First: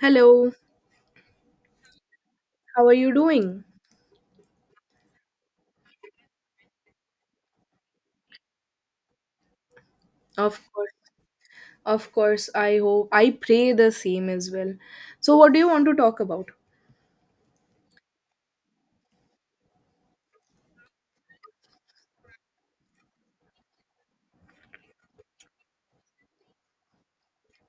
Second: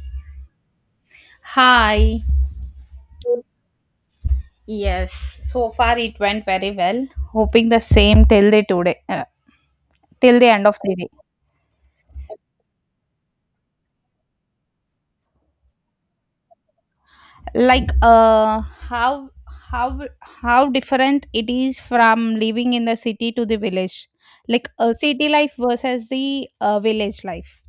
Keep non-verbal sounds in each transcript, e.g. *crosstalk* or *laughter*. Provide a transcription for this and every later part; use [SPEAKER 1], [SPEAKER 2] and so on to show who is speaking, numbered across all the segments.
[SPEAKER 1] Hello,
[SPEAKER 2] Hi.
[SPEAKER 1] how are you doing?
[SPEAKER 2] Yes, so far it went very well. Hoping the same till the today, till the
[SPEAKER 1] Of
[SPEAKER 2] end of
[SPEAKER 1] course,
[SPEAKER 2] the day.
[SPEAKER 1] of course. I hope, I pray the same as well. So, what do you want to talk about?
[SPEAKER 2] Like, uh, how how different it is from living in the city to the village, like a city life versus the village life.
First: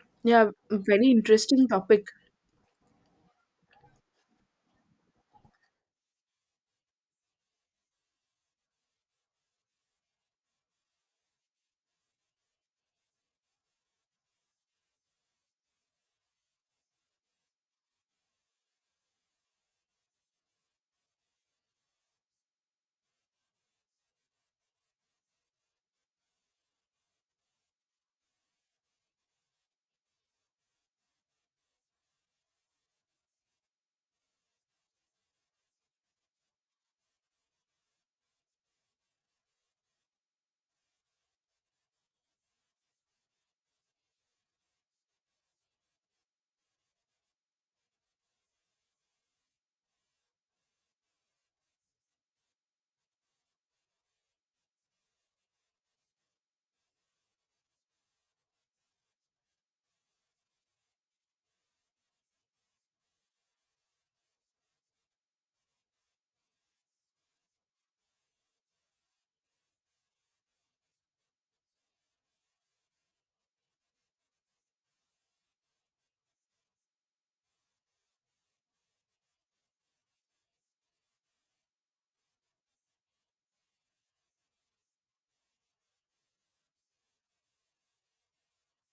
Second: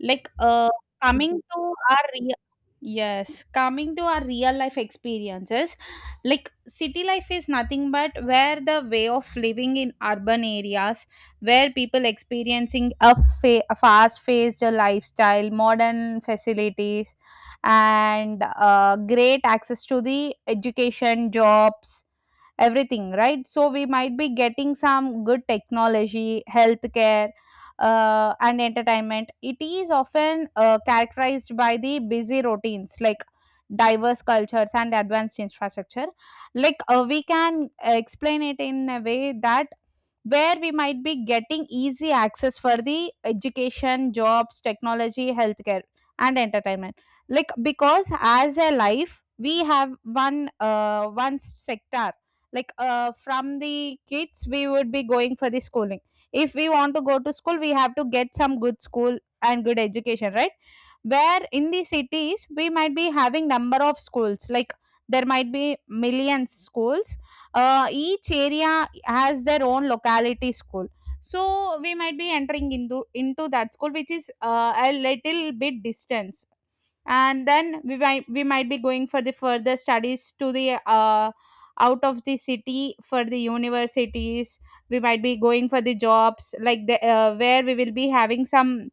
[SPEAKER 2] like
[SPEAKER 1] Yeah,
[SPEAKER 2] uh,
[SPEAKER 1] very
[SPEAKER 2] coming to
[SPEAKER 1] interesting
[SPEAKER 2] our
[SPEAKER 1] topic.
[SPEAKER 2] real yes, coming to our real life experiences. Like city life is nothing but where the way of living in urban areas where people experiencing a, a fast paced lifestyle, modern facilities, and great access to the education, jobs, everything, right? So we might be getting some good technology, healthcare, and entertainment. It is often characterized by the busy routines like diverse cultures and advanced infrastructure. Like we can explain it in a way that where we might be getting easy access for the education, jobs, technology, healthcare, and entertainment. Like because as a life, we have one one sector. Like from the kids, we would be going for the schooling. If we want to go to school we have to get some good school and good education, right? Where in the cities we might be having number of schools, like there might be millions schools. Each area has their own locality school, so we might be entering into that school, which is a little bit distance, and then we might be going for the further studies to the out of the city for the universities. We might be going for the jobs, like the where we will be having some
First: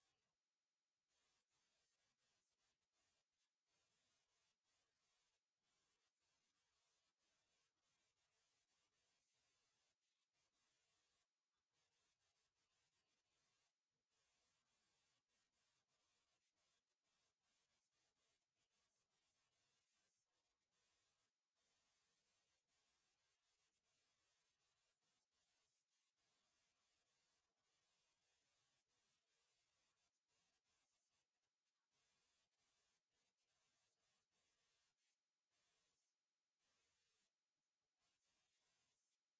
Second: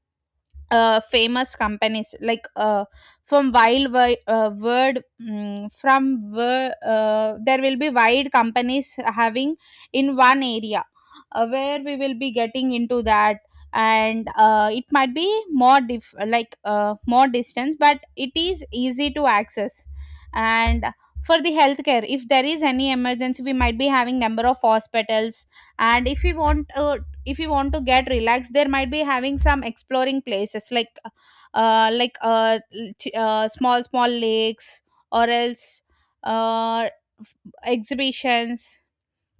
[SPEAKER 2] famous companies like from wild wi- word mm, from wo- there will be wide companies having in one area, where we will be getting into that. And it might be more more distance but it is easy to access. And for the healthcare, if there is any emergency we might be having number of hospitals. And if we want if you want to get relaxed, there might be having some exploring places, like small small lakes, or else uh f- exhibitions,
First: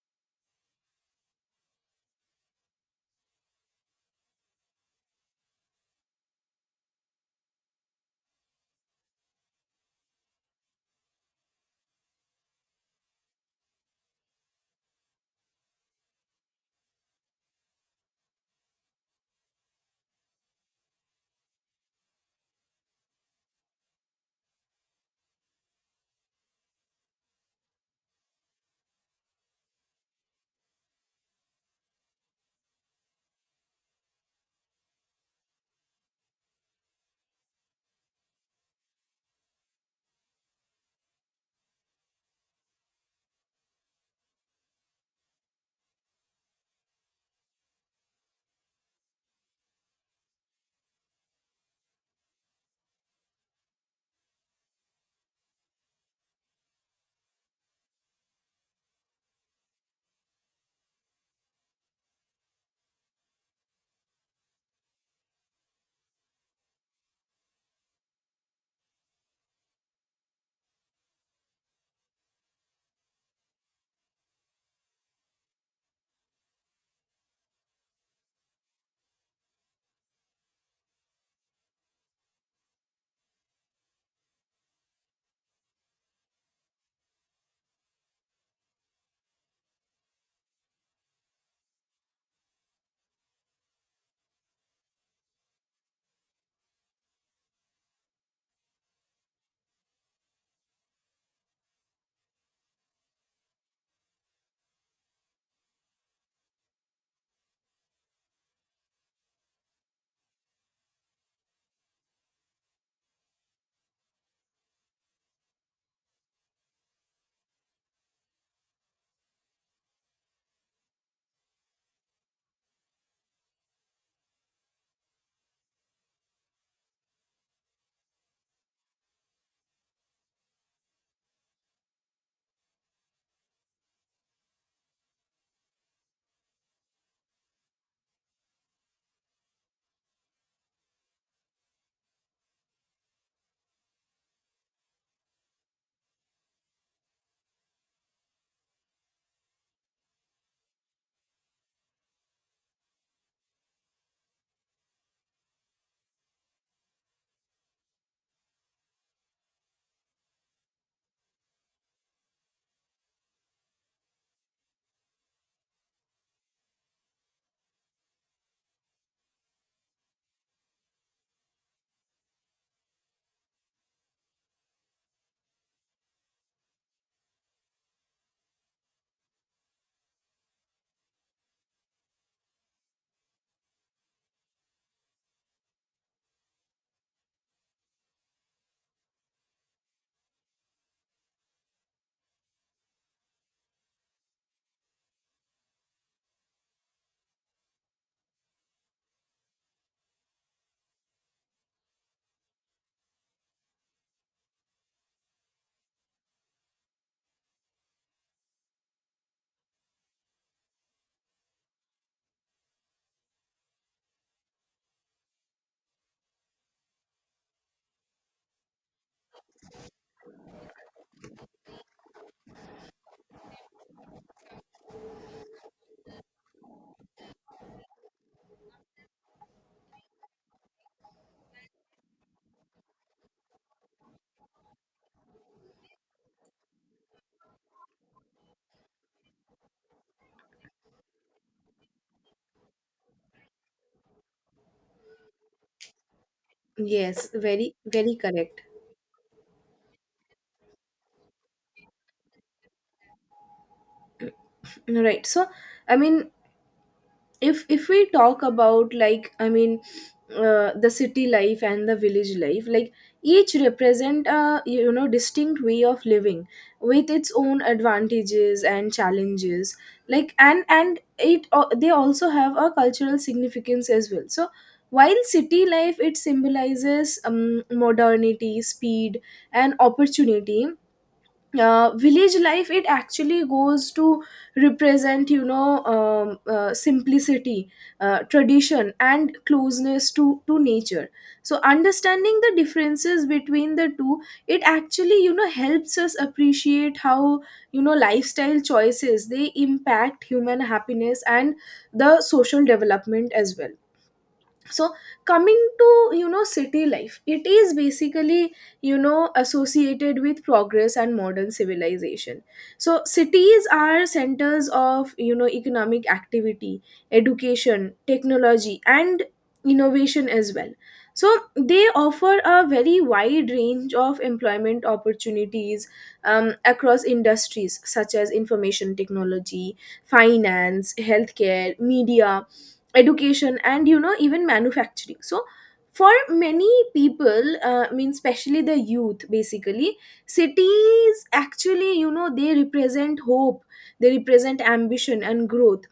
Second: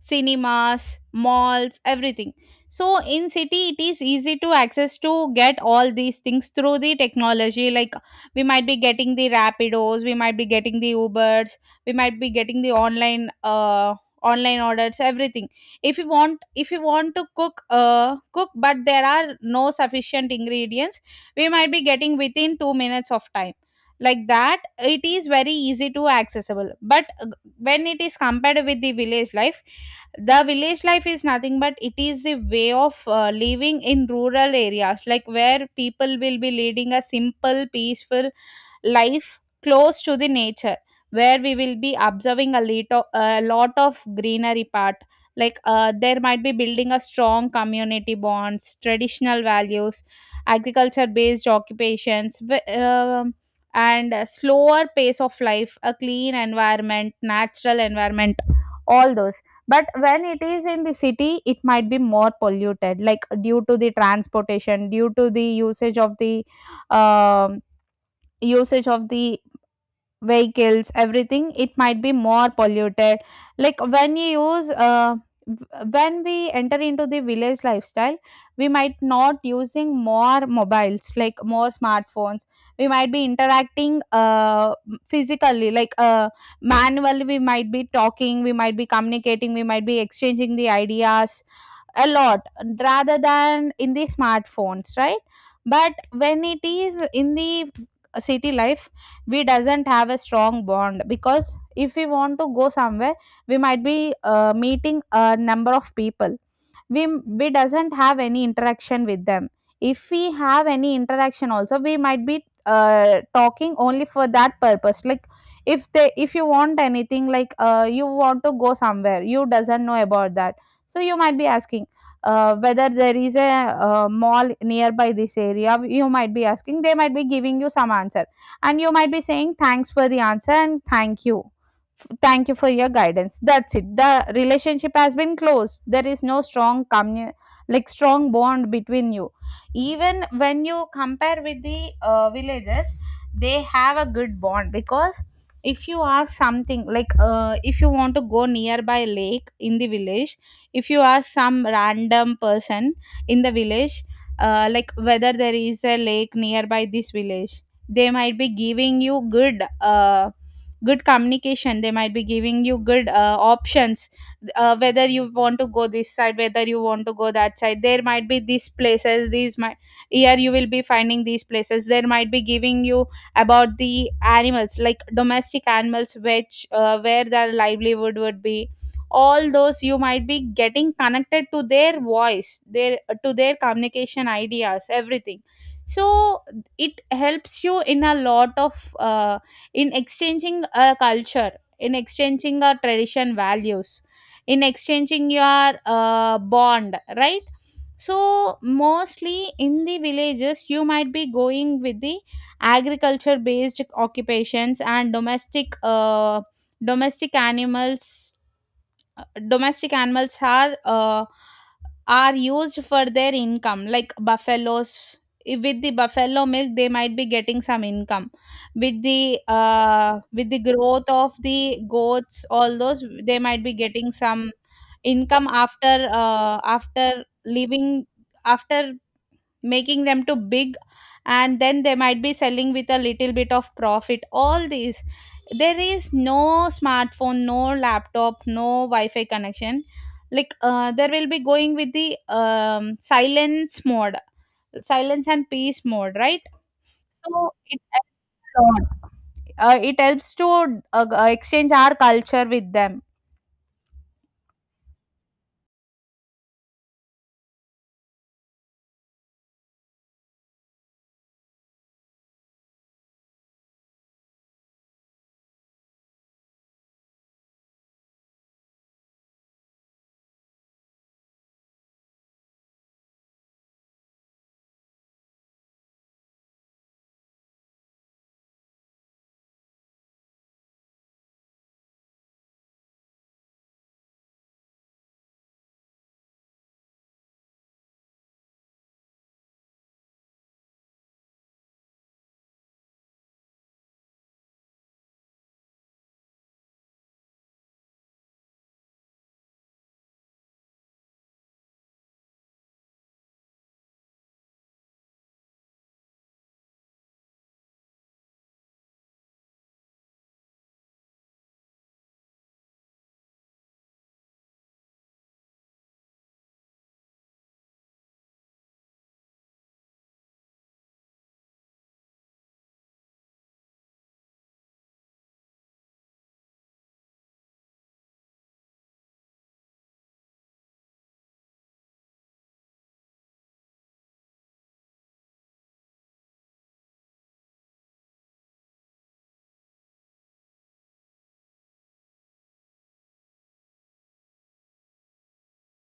[SPEAKER 2] cinemas, malls, everything. So in city it is easy to access to get all these things through the technology, like we might be getting the Rapidos, we might be getting the Ubers, we might be getting the online orders, everything. If you want, if you want to cook cook, but there are no sufficient ingredients, we might be getting within 2 minutes of time. Like that it is very easy to accessible. But when it is compared with the village life, the village life is nothing but it is the way of living in rural areas, like where people will be leading a simple peaceful life close to the nature, where we will be observing a, little, a lot of greenery part, like there might be building a strong community bonds, traditional values, agriculture based occupations, and a slower pace of life, a clean environment, natural environment, all those. But when it is in the city, it might be more polluted, like due to the transportation, due to the usage of the um usage of the vehicles, everything, it might be more polluted. Like when you use when we enter into the village lifestyle, we might not using more mobiles, like more smartphones. We might be interacting physically, like manually. We might be talking, we might be communicating, we might be exchanging the ideas a lot, rather than in the smartphones, right? But when it is in the city life, we doesn't have a strong bond, because if we want to go somewhere, we might be meeting a number of people. we we doesn't have any interaction with them. If we have any interaction also, we might be talking only for that purpose. Like if they, if you want anything, like you want to go somewhere, you doesn't know about that, so you might be asking whether there is a mall nearby this area. You might be asking, they might be giving you some answer, and you might be saying thanks for the answer and thank you, thank you for your guidance, that's it. The relationship has been closed, there is no like strong bond between you. Even when you compare with the villages, they have a good bond, because if you ask something, like if you want to go nearby lake in the village, if you ask some random person in the village, like whether there is a lake nearby this village, they might be giving you good good communication. They might be giving you good options, whether you want to go this side, whether you want to go that side. There might be these places, these might, here you will be finding these places. There might be giving you about the animals, like domestic animals, which where their livelihood would be, all those. You might be getting connected to their voice, their, to their communication, ideas, everything. So it helps you in a lot of in exchanging a culture, in exchanging a tradition values, in exchanging your bond, right? So mostly in the villages, you might be going with the agriculture based occupations, and domestic animals. Domestic animals are used for their income, like buffaloes. With the buffalo milk, they might be getting some income. With the with the growth of the goats, all those, they might be getting some income after after leaving, after making them too big, and then they might be selling with a little bit of profit, all these. There is no smartphone, no laptop, no wi-fi connection. Like there will be going with the silence mode, silence and peace mode, right?
[SPEAKER 1] Yes,
[SPEAKER 2] So
[SPEAKER 1] very,
[SPEAKER 2] it helps
[SPEAKER 1] very correct.
[SPEAKER 2] a lot. It helps to exchange our culture with them.
[SPEAKER 1] Right. So, I mean, if we talk about like the city life and the village life, like each represent a, you know, distinct way of living with its own advantages and challenges, like and it, they also have a cultural significance as well. So while city life, it symbolizes, modernity, speed, and opportunity, village life, it actually goes to represent, you know, simplicity, tradition, and closeness to nature. So understanding the differences between the two, it actually, you know, helps us appreciate how, you know, lifestyle choices, they impact human happiness and the social development as well. So coming to, you know, city life, it is basically, you know, associated with progress and modern civilization. So cities are centers of, you know, economic activity, education, technology, and innovation as well. So they offer a very wide range of employment opportunities, across industries such as information technology, finance, healthcare, media, education, and, you know, even manufacturing. So for many people, I mean especially the youth basically, cities actually, you know, they represent hope, they represent ambition and growth.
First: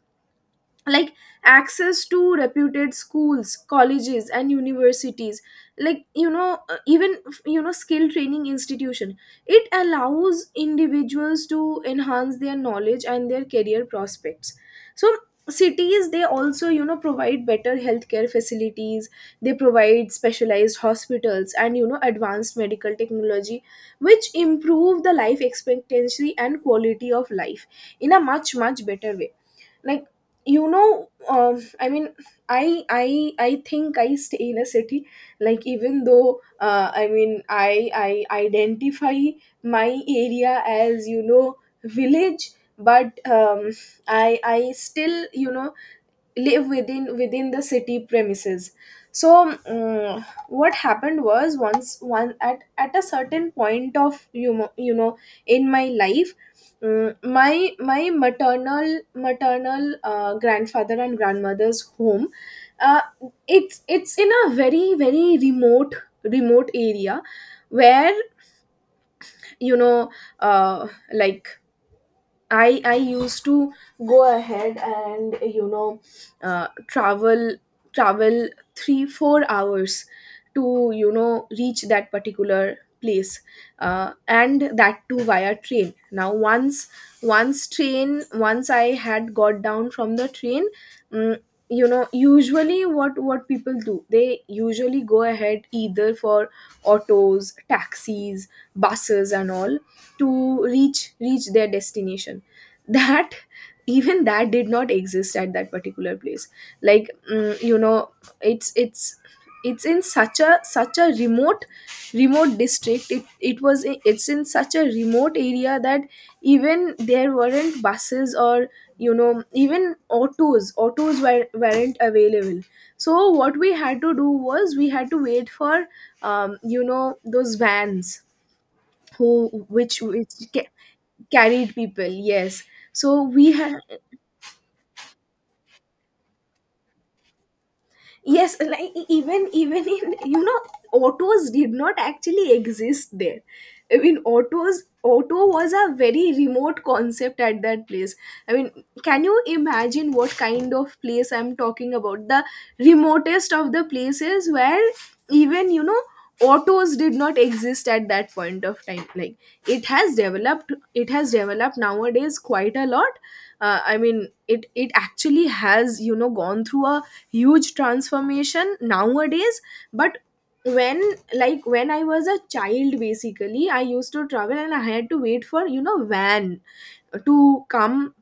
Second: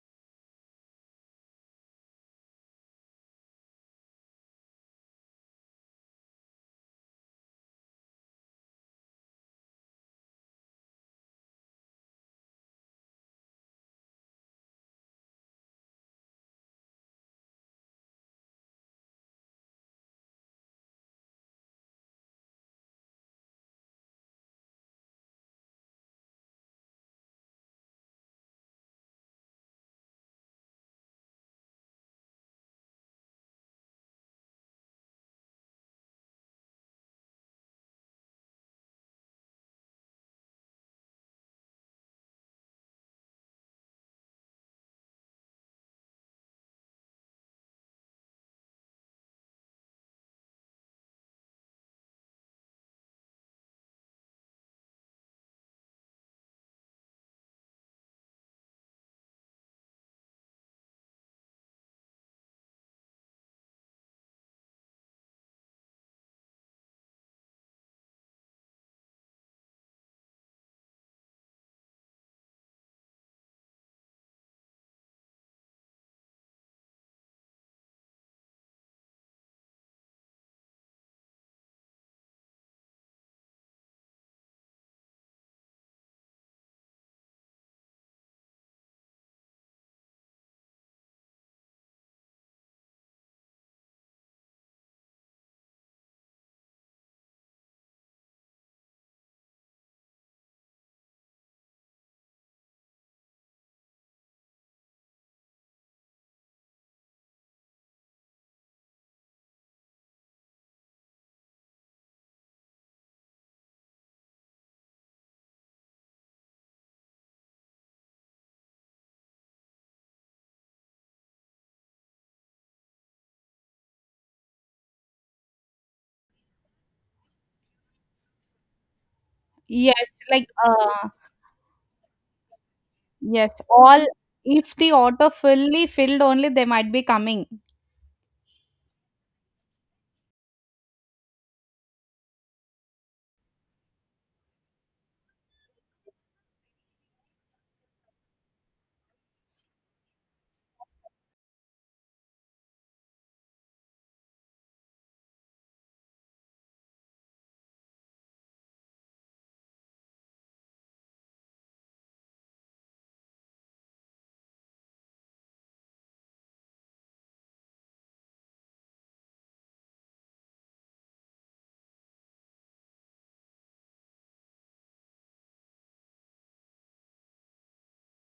[SPEAKER 1] Like access to reputed schools, colleges, and universities, like, you know, even, you know, skill training institution, it allows individuals to enhance their knowledge and their career prospects. So cities, they also, you know, provide better healthcare facilities, they provide specialized hospitals and, you know, advanced medical technology, which improve the life expectancy and quality of life in a much much better way. Like, you know, I mean, I think I stay in a city. Like even though, I mean, I identify my area as, you know, village, but I still, you know, live within the city premises. So, what happened was, once, one at a certain point of, you know, you know, in my life, my my maternal grandfather and grandmother's home, uh, it's in a very very remote remote area, where, you know, like I used to go ahead and, you know, travel, travel 3 or 4 hours to, you know, reach that particular place, and that too via train. Now once, once train once I had got down from the train, mm you know, usually what people do, they usually go ahead either for autos, taxis, buses, and all, to reach their destination. *laughs* That, even that did not exist at that particular place. Like, you know, it's it's it's in such a remote remote district, it's in such a remote area that even there weren't buses or, you know, even autos were, weren't available. So what we had to do was, we had to wait for, you know, those vans who, which
[SPEAKER 2] yes
[SPEAKER 1] which
[SPEAKER 2] like
[SPEAKER 1] ca-
[SPEAKER 2] uh,
[SPEAKER 1] carried people. Yes, so we
[SPEAKER 2] yes,
[SPEAKER 1] had,
[SPEAKER 2] all, if the auto fully filled only they might be coming.
[SPEAKER 1] yes like, even in, you know, autos did not actually exist there. I mean, auto was a very remote concept at that place. I mean, can you imagine what kind of place I'm talking about? The remotest of the places where even, you know, autos did not exist at that point of time. Like, it has developed nowadays quite a lot. I mean, it actually has, you know, gone through a huge transformation nowadays. But when, when I was a child basically, I used to travel and I had to wait for, you know, van to come.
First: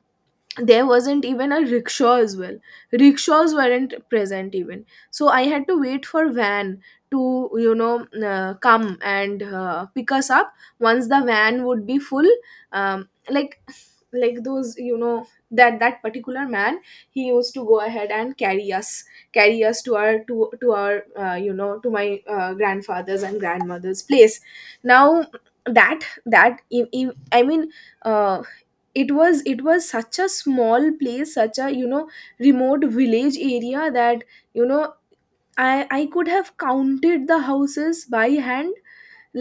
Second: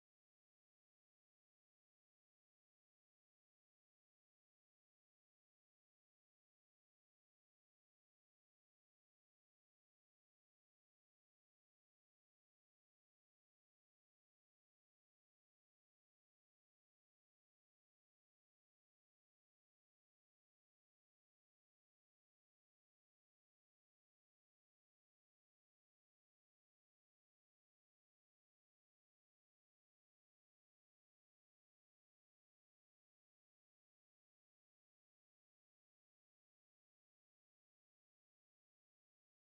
[SPEAKER 1] There wasn't even a rickshaw as well, rickshaws weren't present even. So I had to wait for van to, you know, come and pick us up. Once the van would be full, um, like like those, you know, that particular man, he used to go ahead and carry us to our, to our, you know, to my grandfather's and grandmother's place. Now, that that I mean uh, it was, it was such a small place, such a, you know, remote village area that, you know, I I could have counted the houses by hand.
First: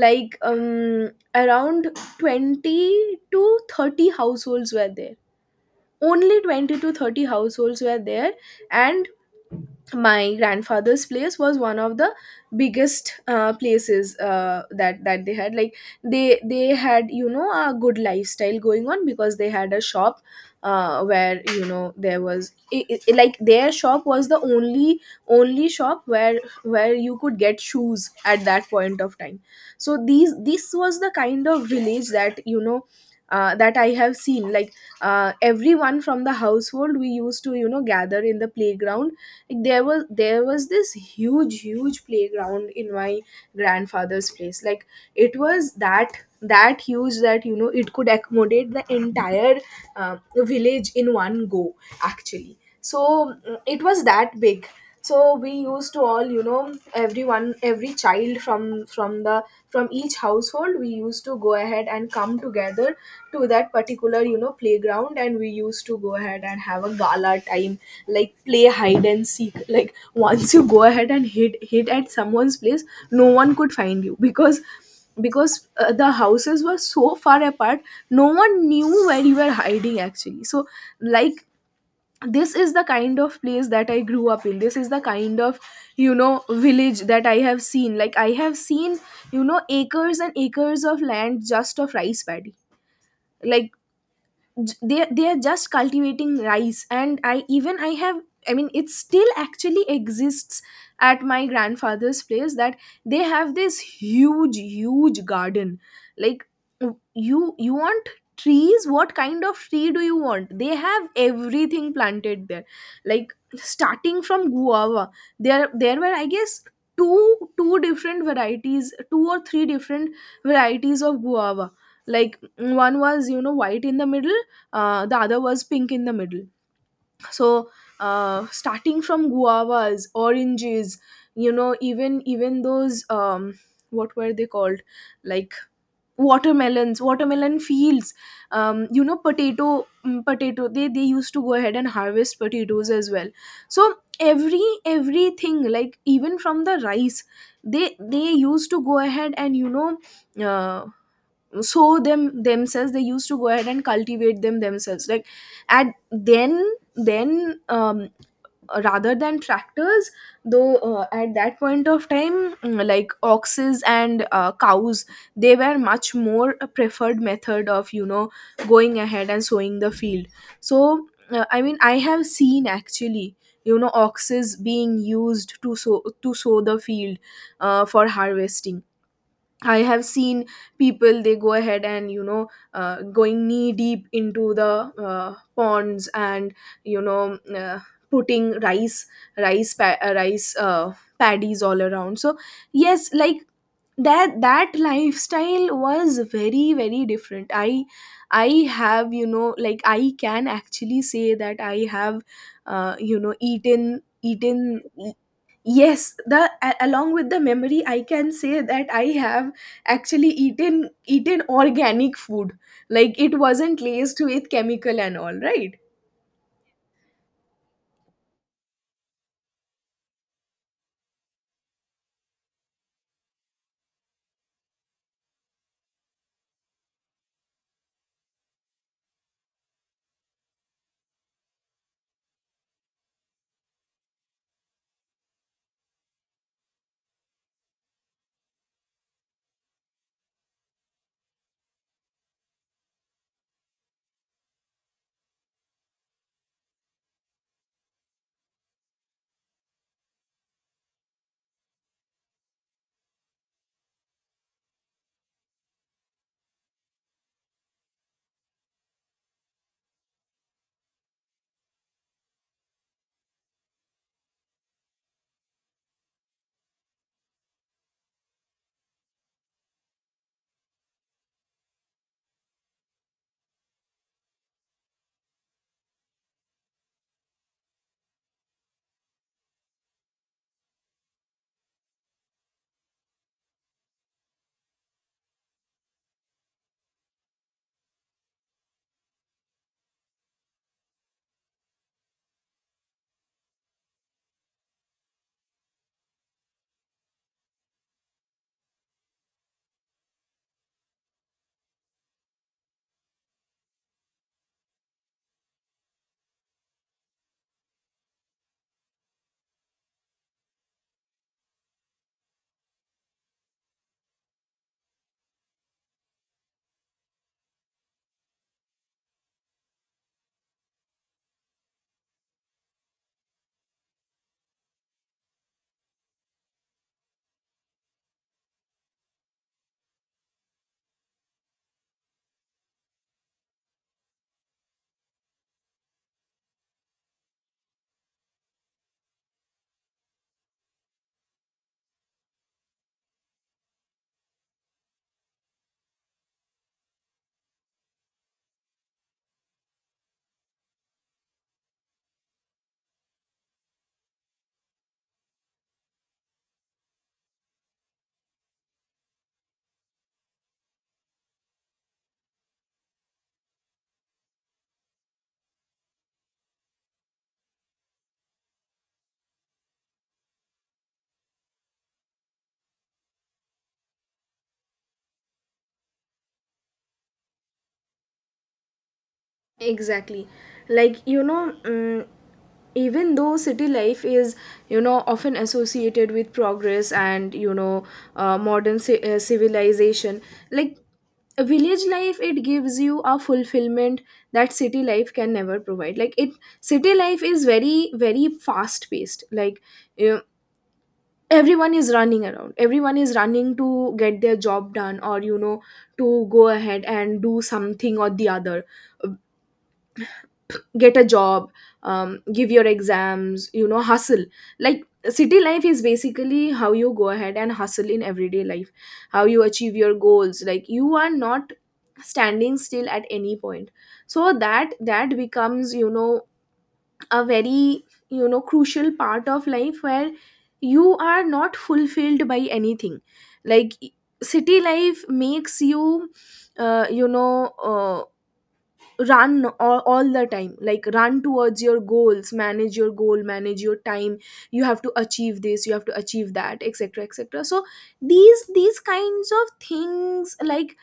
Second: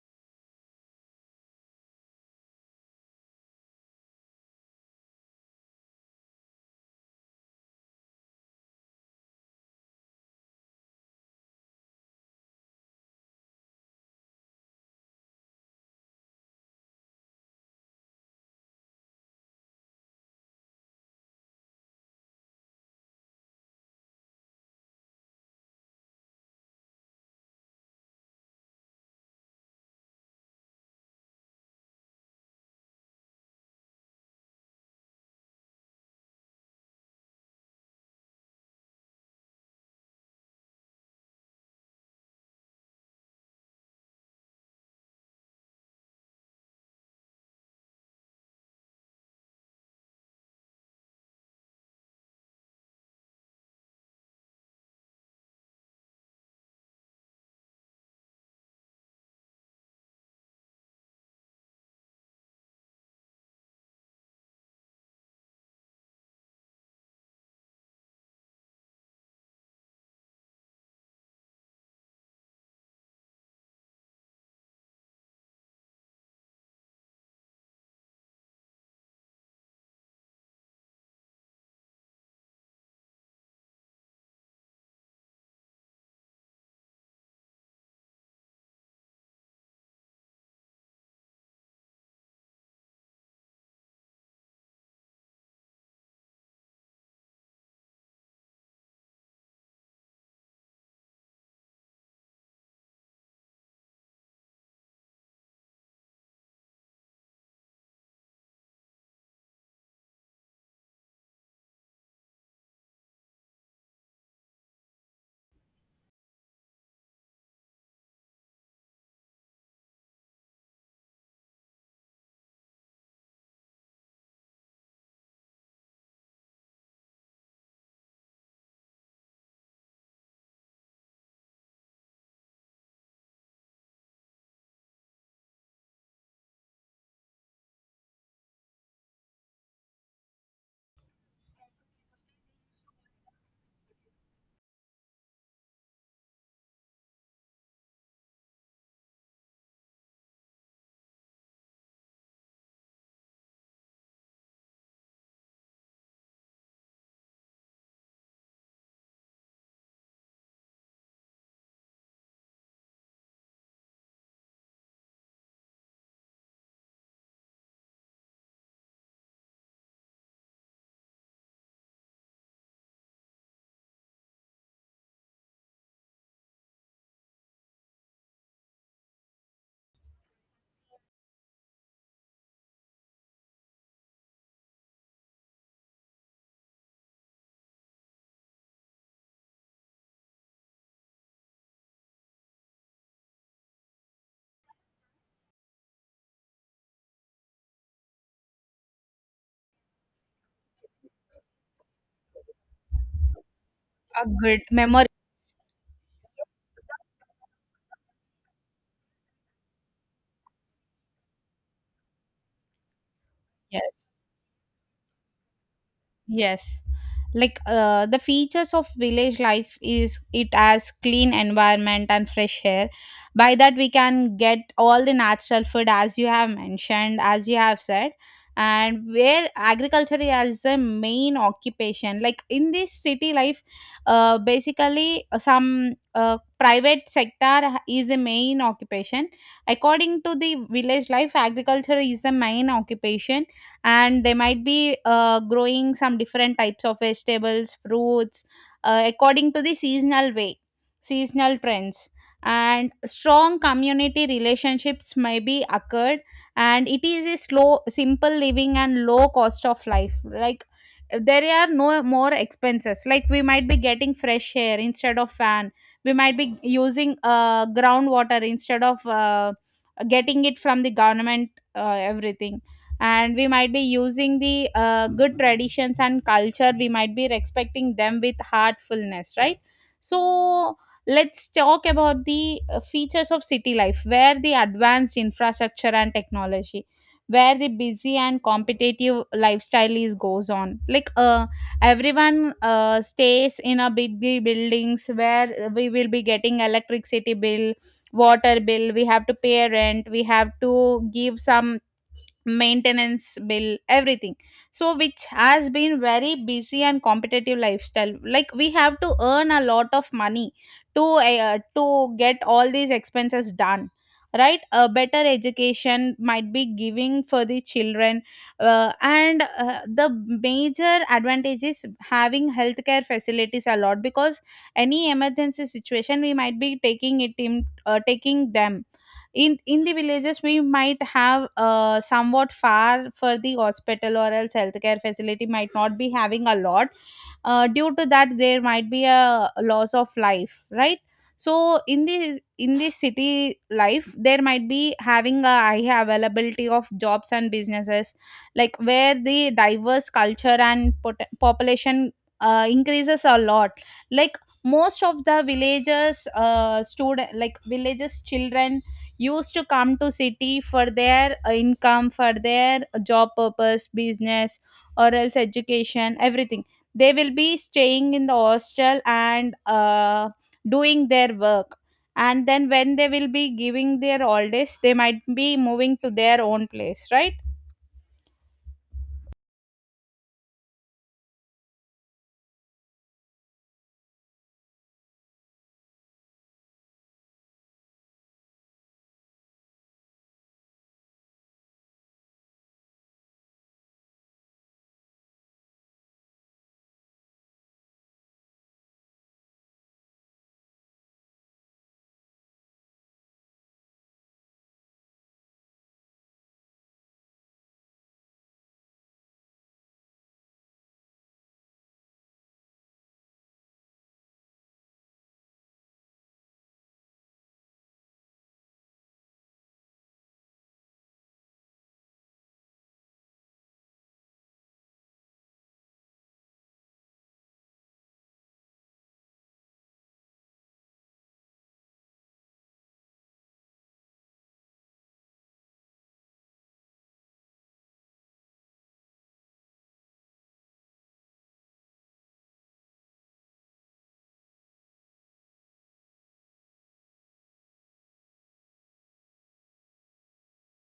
[SPEAKER 1] Like, around 20 to 30 households were there, only 20 to 30 households were there. And my grandfather's place was one of the biggest places that they had. Like they had, you know, a good lifestyle going on because they had a shop, where, you know, there was I like their shop was the only shop where you could get shoes at that point of time. So these this was the kind of village that, you know, that I have seen. Like, everyone from the household, we used to, you know, gather in the playground. Like there was, this huge huge playground in my grandfather's place. Like it was that, huge that, you know, it could accommodate the entire village in one go actually. So, it was that big. So we used to all, you know, everyone, every child from the from each household, we used to go ahead and come together to that particular, you know, playground, and we used to go ahead and have a gala time. Like play hide and seek, like once you go ahead and hit at someone's place, no one could find you because, the houses were so far apart, no one knew where you were hiding actually. So like this is the kind of place that I grew up in, this is the kind of, you know, village that I have seen. Like I have seen, you know, acres and acres of land, just of rice paddy. Like, they are just cultivating rice. And I have, I mean, it still actually exists at my grandfather's place that they have this huge huge garden. Like, you, want trees, what kind of tree do you want, they have everything planted there. Like starting from guava, there were I guess two different varieties, two or three different varieties of guava. Like one was, you know, white in the middle, the other was pink in the middle. So, starting from guavas, oranges, you know, even those, what were they called, like watermelons, watermelon fields, you know, potato, they used to go ahead and harvest potatoes as well. So everything, like even from the rice, they used to go ahead and, you know, uh, sow them themselves, they used to go ahead and cultivate them themselves. Like at, then rather than tractors, though, at that point of time, like oxes and, cows, they were much more a preferred method of, you know, going ahead and sowing the field. So, I mean, I have seen actually, you know, oxes being used to sow, the field. For harvesting, I have seen people, they go ahead and, you know, going knee deep into the ponds and, you know, putting rice, rice pa- uh, rice uh, paddies all around. So yes, like that, lifestyle was very very different. I have, you know, like I can actually say that I have, you know, eaten,
[SPEAKER 2] A good memory.
[SPEAKER 1] yes, the, along with the memory I can say that I have actually eaten organic food. Like it wasn't
[SPEAKER 2] Yes,
[SPEAKER 1] laced with chemical and all, right?
[SPEAKER 2] yes. Like the features of village life is it has clean environment and fresh air. By that we can get all the natural food as you have mentioned, as you have said, and where agriculture is the main occupation. Like in this city life, basically some private sector is the main occupation. According to the village life, agriculture is the main occupation, and they might be growing some different types of vegetables, fruits, according to the seasonal way, seasonal trends. And strong community relationships may be occurred, and it is a slow simple living and low cost of life. Like there are no more expenses, like we might be getting fresh air instead of fan. We might be using groundwater instead of getting it from the government, everything. And we might be using the good traditions and culture, we might be respecting them with heartfulness, right? So let's talk about the features of city life, where the advanced infrastructure and technology, where the busy and competitive lifestyle is goes on. Like everyone stays in a big big buildings, where we will be getting electricity bill, water bill, we have to pay rent, we have to give some maintenance bill, everything. So which has been very busy and competitive lifestyle, like we have to earn a lot of money to get all these expenses done, right? A better education might be giving for the children, and the major advantage is having healthcare facilities a lot, because any emergency situation we might be taking it in taking them in the villages we might have somewhat far for the hospital, or else healthcare facility might not be having a lot. Due to that, there might be a loss of life, right? So in the, in the city life, there might be having a high availability of jobs and businesses, like where the diverse culture and population increases a lot. Like most of the villagers, student like villages children used to come to city for their income, for their job purpose, business, or else education, everything. They will be staying in the hostel and doing their work, and then when they will be giving their all days, they might be moving to their own place, right?
[SPEAKER 1] Exactly. Like, you know, even though city life is, you know, often associated with progress and, you know, civilization, like a village life, it gives you a fulfillment that city life can never provide. Like it city life is very very fast paced. Like, you know, everyone is running around, everyone is running to get their job done, or, you know, to go ahead and do something or the other, get a job, give your exams, you know, hustle. Like city life is basically how you go ahead and hustle in everyday life, how you achieve your goals, like you are not standing still at any point. So that, becomes, you know, a very, you know, crucial part of life where you are not fulfilled by anything. Like city life makes you, you know, run all the time, like run towards your goals, manage your goal, manage your time, you have to achieve this, you have to achieve that, etc, etc. So these kinds of things, like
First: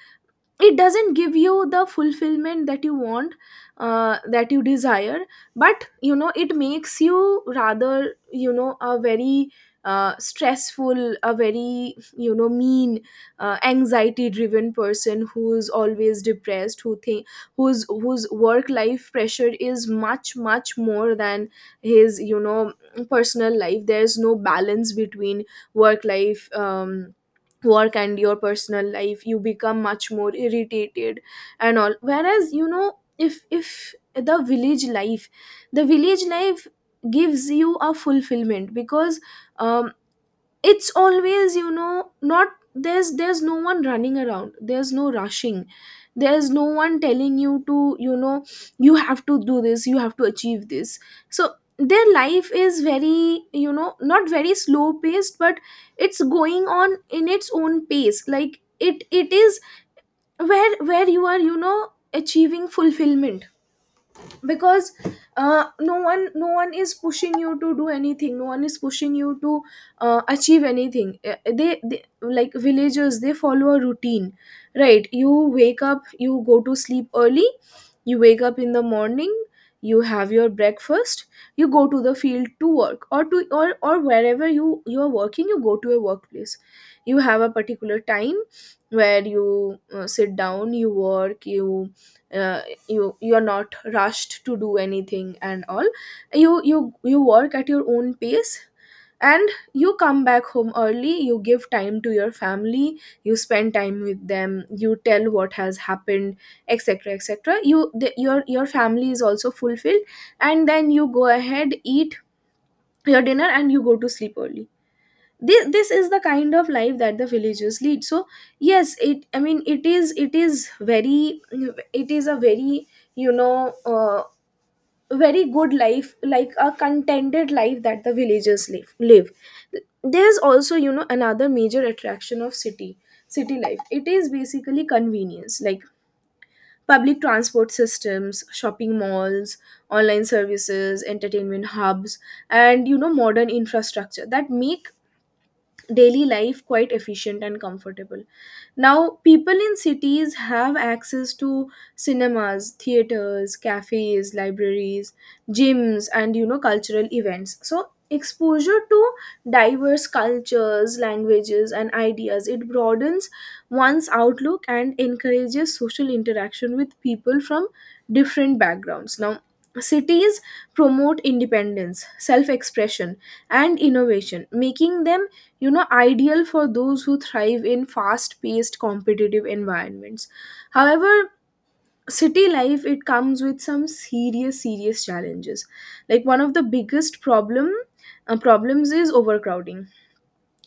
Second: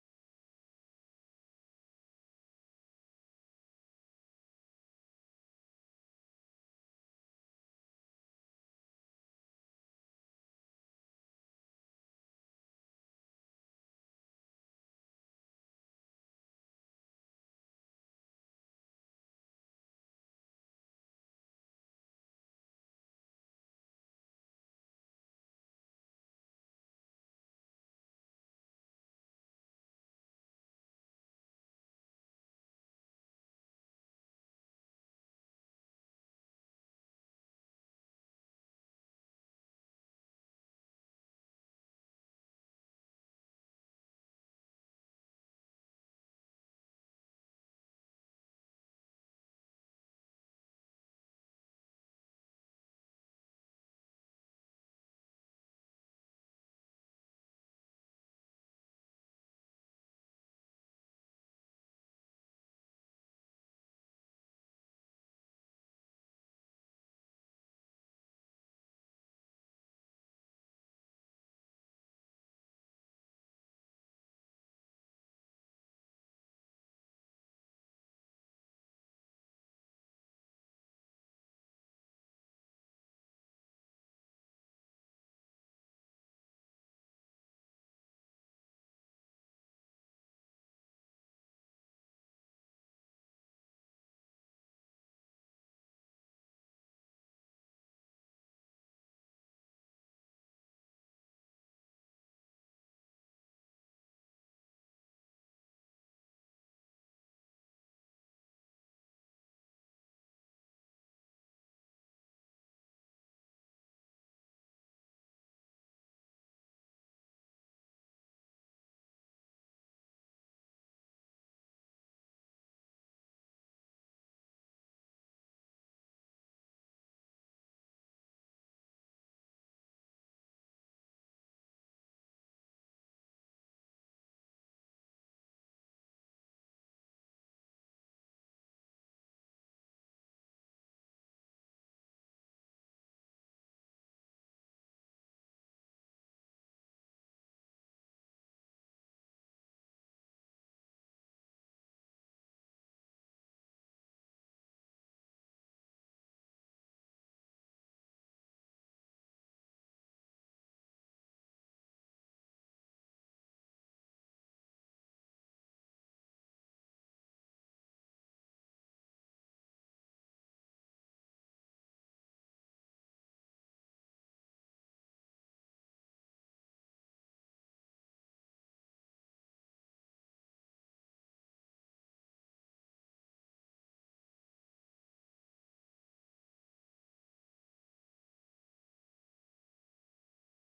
[SPEAKER 1] it doesn't give you the fulfillment that you want, that you desire. But you know it makes you rather, you know, a very stressful, a very, you know, mean anxiety driven person Who's always depressed, who think whose work life pressure is much much more than his, personal life. There's no balance between work life, work and your personal life. You become much more irritated and all, whereas if the village life, the village life gives you a fulfillment because, um, it's always, not, there's no one running around, there's no rushing, there's no one telling you to, you have to do this, you have to achieve this. So their life is very, not very slow paced, but it's going on in its own pace, like it is, where you are, achieving fulfillment, because no one is pushing you to do anything, no one is pushing you to achieve anything. They like villagers, they follow a routine, right? You wake up, you go to sleep early, you wake up in the morning, you have your breakfast, you go to the field to work, or to, or or wherever you are working, you go to a workplace. You have a particular time where you sit down, you work, you, uh, you're not rushed to do anything and all. You work at your own pace, and you come back home early, you give time to your family, you spend time with them, you tell what has happened, etc etc. you the, your family is also fulfilled, and then you go ahead, eat your dinner, and you go to sleep early. This is the kind of life that the villagers lead. So yes, it I mean it is very, it is a very, you know uh, very good life, like a contented life that the villagers live. There's also, another major attraction of city, city life. It is basically convenience, like public transport systems, shopping malls, online services, entertainment hubs, and, modern infrastructure that make daily life quite efficient and comfortable. Now, people in cities have access to cinemas, theaters, cafes, libraries, gyms, and, cultural events. So exposure to diverse cultures, languages, and ideas, it broadens one's outlook and encourages social interaction with people from different backgrounds. Now, cities promote independence, self expression, and innovation, making them, ideal for those who thrive in fast paced competitive environments. However, city life, it comes with some serious challenges. Like one of the biggest problem, problems is overcrowding.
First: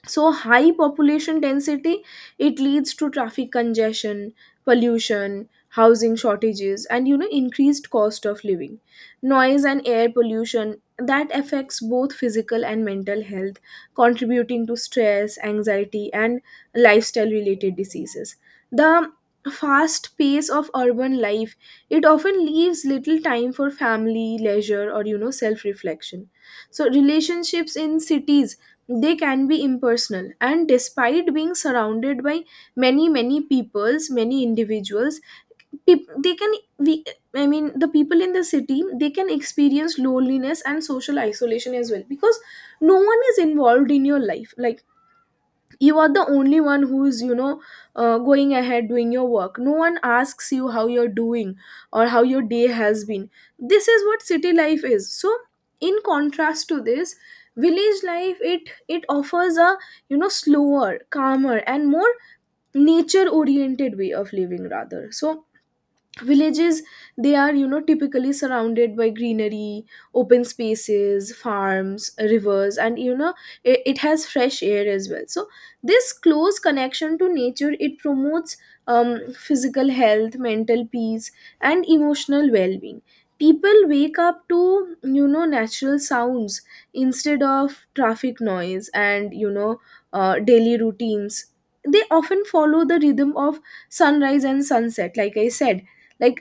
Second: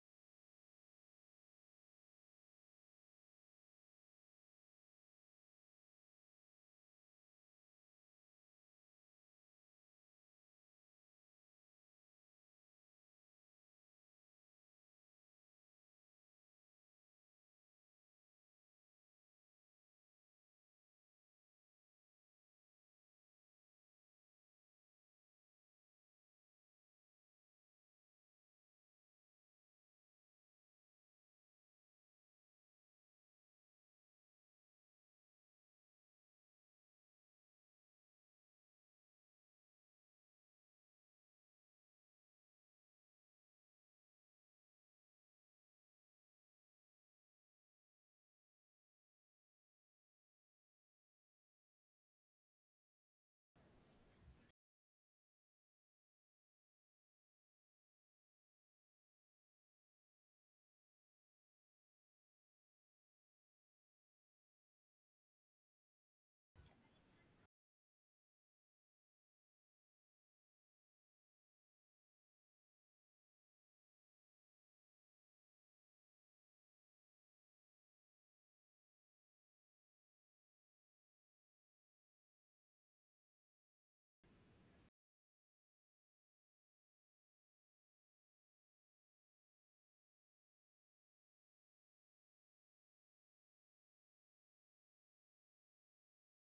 [SPEAKER 1] So high population density, it leads to traffic congestion, pollution, housing shortages, and, increased cost of living, noise and air pollution that affects both physical and mental health, contributing to stress, anxiety, and lifestyle related diseases. The fast pace of urban life, it often leaves little time for family, leisure, or, self reflection. So relationships in cities, they can be impersonal, and despite being surrounded by many peoples, many individuals, they can, we, I mean the people in the city, they can experience loneliness and social isolation as well, because no one is involved in your life. Like you are the only one who's, going ahead doing your work. No one asks you how you're doing or how your day has been. This is what city life is. So in contrast to this, village life, it offers a, slower, calmer, and more nature oriented way of living rather. So villages, they are, typically surrounded by greenery, open spaces, farms, rivers, and, it has fresh air as well. So this close connection to nature, it promotes, physical health, mental peace, and emotional well-being. People wake up to, natural sounds instead of traffic noise, and, daily routines, they often follow the rhythm of sunrise and sunset, like I said. Like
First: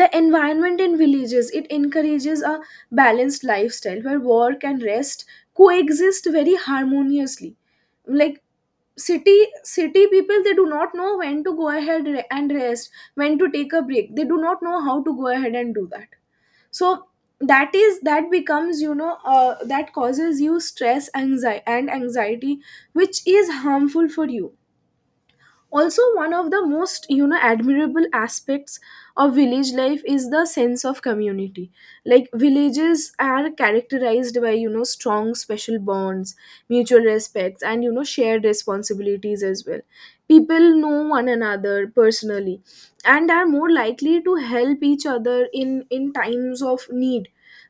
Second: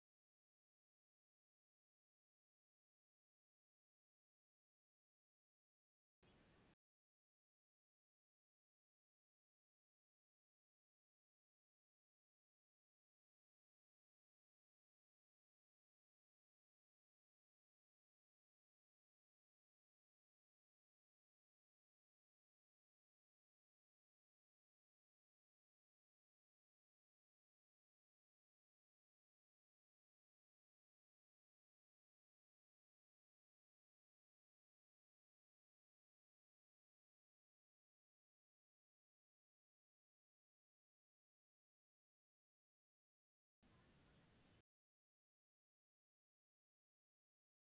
[SPEAKER 1] the environment in villages, it encourages a balanced lifestyle where work and rest coexist very harmoniously. Like city, city people, they do not know when to go ahead and rest, when to take a break. They do not know how to go ahead and do that. So that is, that becomes, that causes you stress, anxiety, and anxiety, which is harmful for you. Also, one of the most, admirable aspects of village life is the sense of community. Like villages are characterized by, strong special bonds, mutual respects, and, shared responsibilities as well. People know one another personally and are more likely to help each other in times of need.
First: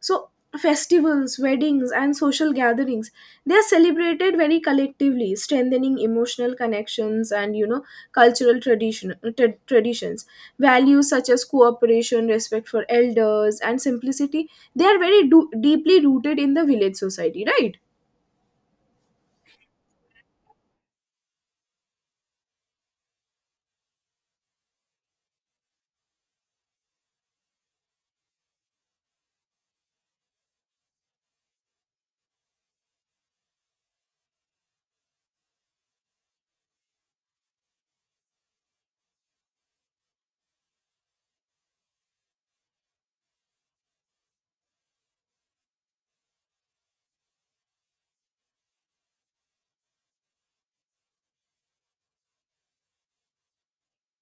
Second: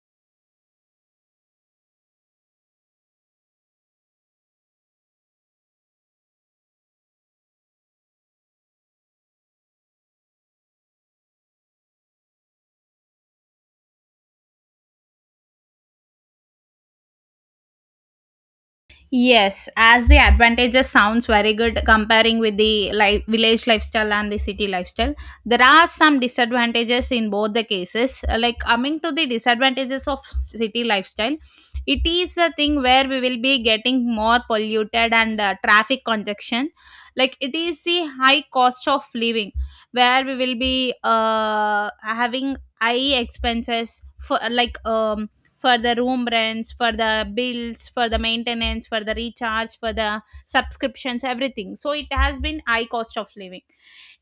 [SPEAKER 1] So festivals, weddings, and social gatherings, they are celebrated very collectively, strengthening emotional connections and, cultural traditions. Values such as cooperation, respect for elders, and simplicity, they are very deeply rooted in the village society, right?
[SPEAKER 2] Yes, as the advantages sounds very good comparing with the life, village lifestyle and the city lifestyle. There are some disadvantages in both the cases. Like coming to the disadvantages of city lifestyle, it is a thing where we will be getting more polluted and traffic congestion. Like it is the high cost of living where we will be having high expenses for like for the room rents, for the bills, for the maintenance, for the recharge, for the subscriptions, everything. So it has been high cost of living.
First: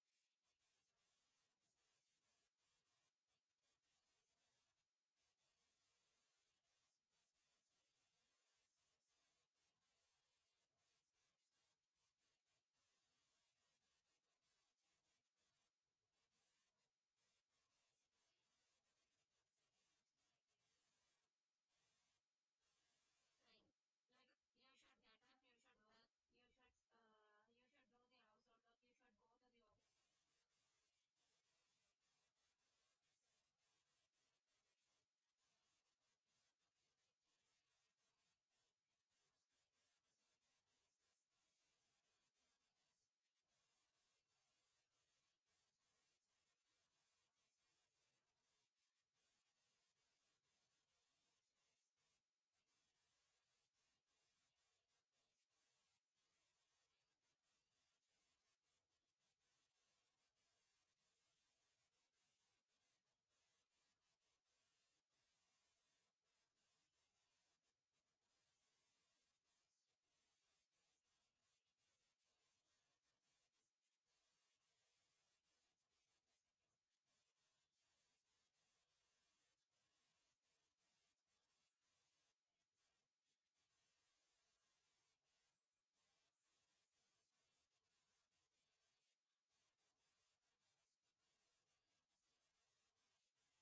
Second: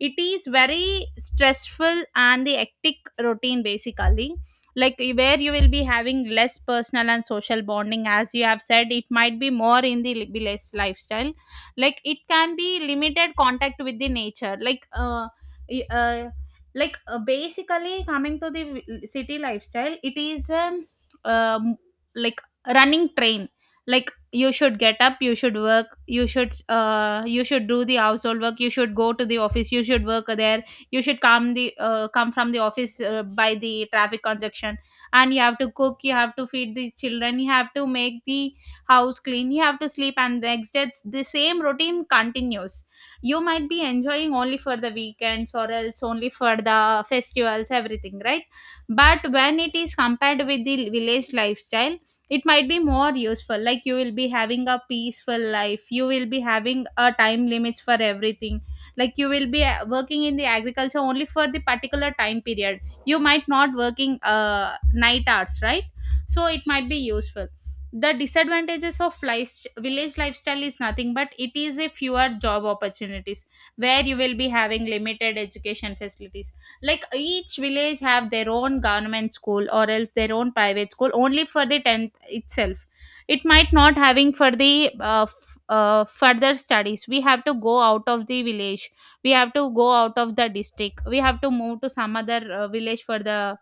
[SPEAKER 2] It is very stressful and the hectic routine basically, like where you will be having less personal and social bonding as you have said. It might be more in the village lifestyle. Like it can be limited contact with the nature, like y- uh basically coming to the city lifestyle, it is um, like running train. Like you should get up, you should work, you should do the household work, you should go to the office, you should work there, you should come the come from the office by the traffic congestion, and you have to cook, you have to feed the children, you have to make the house clean, you have to sleep, and the next day it's the same routine continues. You might be enjoying only for the weekends or else only for the festivals, everything, right? But when it is compared with the village lifestyle, it might be more useful. Like you will be having a peaceful life, you will be having a time limits for everything. Like you will be working in the agriculture only for the particular time period, you might not working night hours, right? So it might be useful. The disadvantages of life, village lifestyle is nothing but it is a fewer job opportunities, where you will be having limited education facilities. Like each village have their own government school or else their own private school only for the 10th itself. It might not having for the further studies. We have to go out of the village, we have to go out of the district, we have to move to some other village for the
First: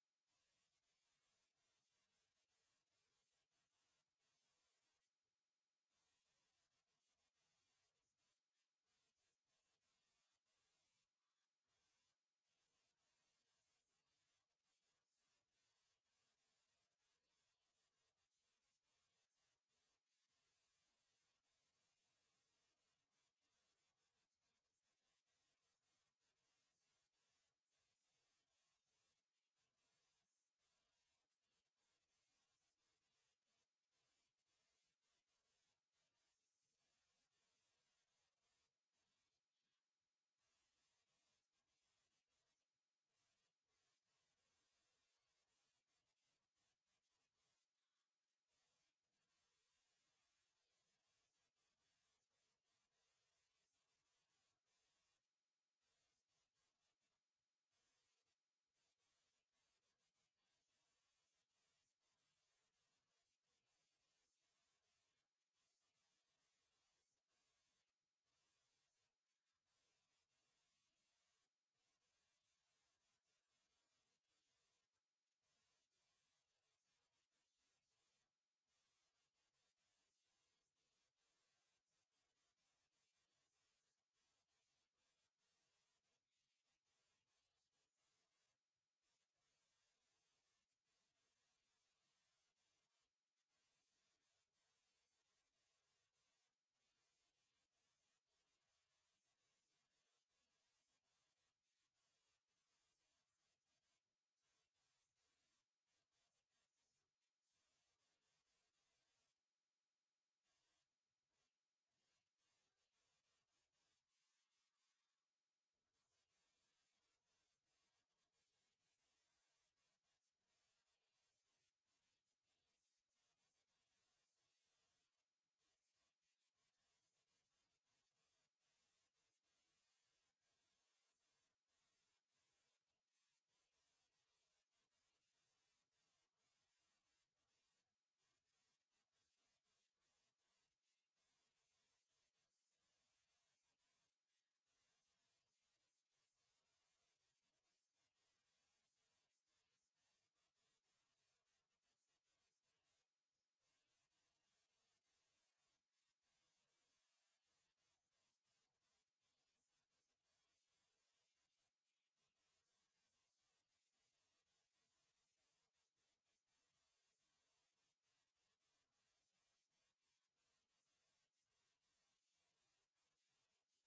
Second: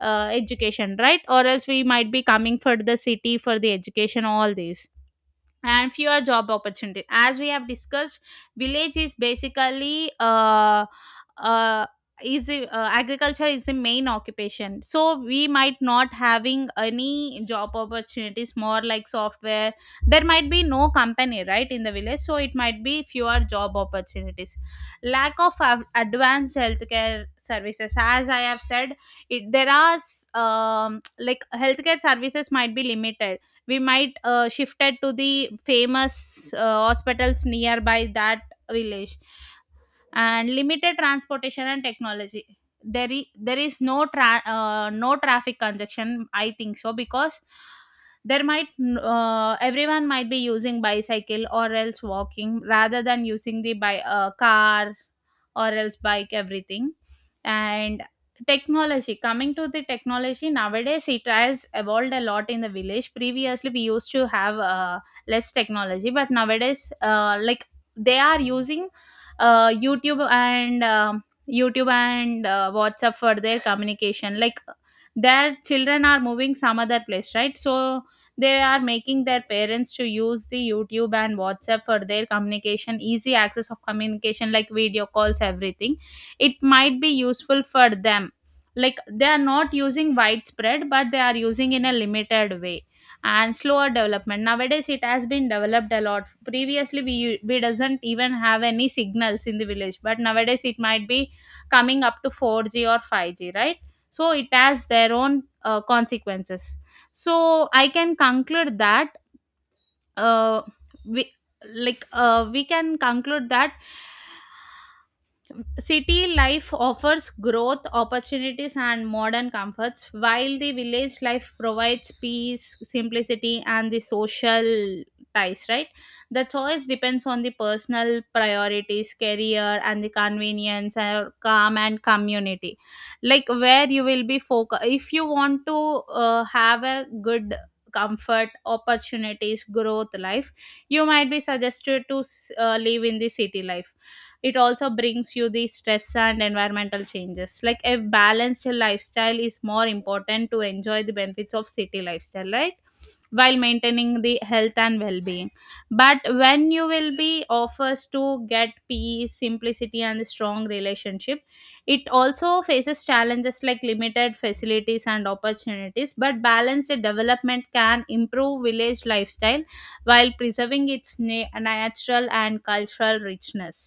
[SPEAKER 2] education, right? Or else we might be coming for the city for the education, all this. And fewer job opportunities, as we have discussed. Village is basically uh, agriculture is the main occupation, so we might not having any job opportunities more, like software. There might be no company right in the village, so it might be fewer job opportunities. Lack of advanced healthcare services, as I have said. There are like healthcare services might be limited. We might shifted to the famous hospitals nearby that village. And limited transportation and technology. There is no no traffic congestion, I think so, because there might everyone might be using bicycle or else walking rather than using the car or else bike, everything. And technology, coming to the technology, nowadays it has evolved a lot in the village. Previously we used to have less technology, but nowadays like they are using YouTube and WhatsApp for their communication. Like their children are moving some other place, right? So they are making their parents to use the YouTube and WhatsApp for their communication, easy access of communication like video calls, everything. It might be useful for them. Like they are not using widespread, but they are using in a limited way. And slower development. Nowadays it has been developed a lot. Previously we doesn't even have any signals in the village, but nowadays it might be coming up to 4G or 5G, right? So it has their own consequences. So I can conclude that uh, we we can conclude that city life offers growth, opportunities, and modern comforts, while the village life provides peace, simplicity, and the social ties, right? The choice depends on the personal priorities, career, and the convenience, or calm and community. Like where you will be focused. If you want to have a good comfort, opportunities, growth life, you might be suggested to live in the city life. It also brings you the stress and environmental changes. Like a balanced lifestyle is more important to enjoy the benefits of city lifestyle, right, while maintaining the health and well-being. But when you will be offers to get peace, simplicity, and a strong relationship, it also faces challenges like limited facilities and opportunities, but balanced development can improve village lifestyle while preserving its natural and cultural richness.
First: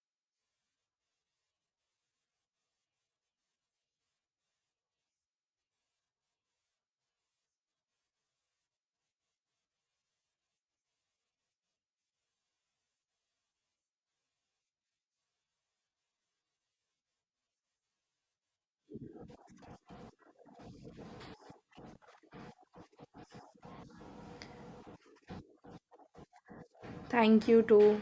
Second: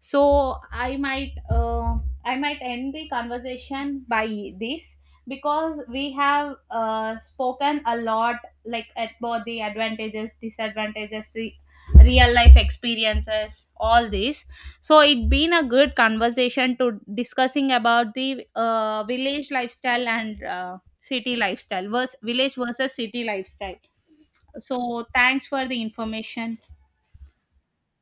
[SPEAKER 2] So I might I might end the conversation by this, because we have spoken a lot, like at both the advantages, disadvantages, real life experiences, all this. So it been a good conversation to discussing about the village lifestyle and city lifestyle, versus village versus city lifestyle. So thanks for the information.
[SPEAKER 1] Thank you too.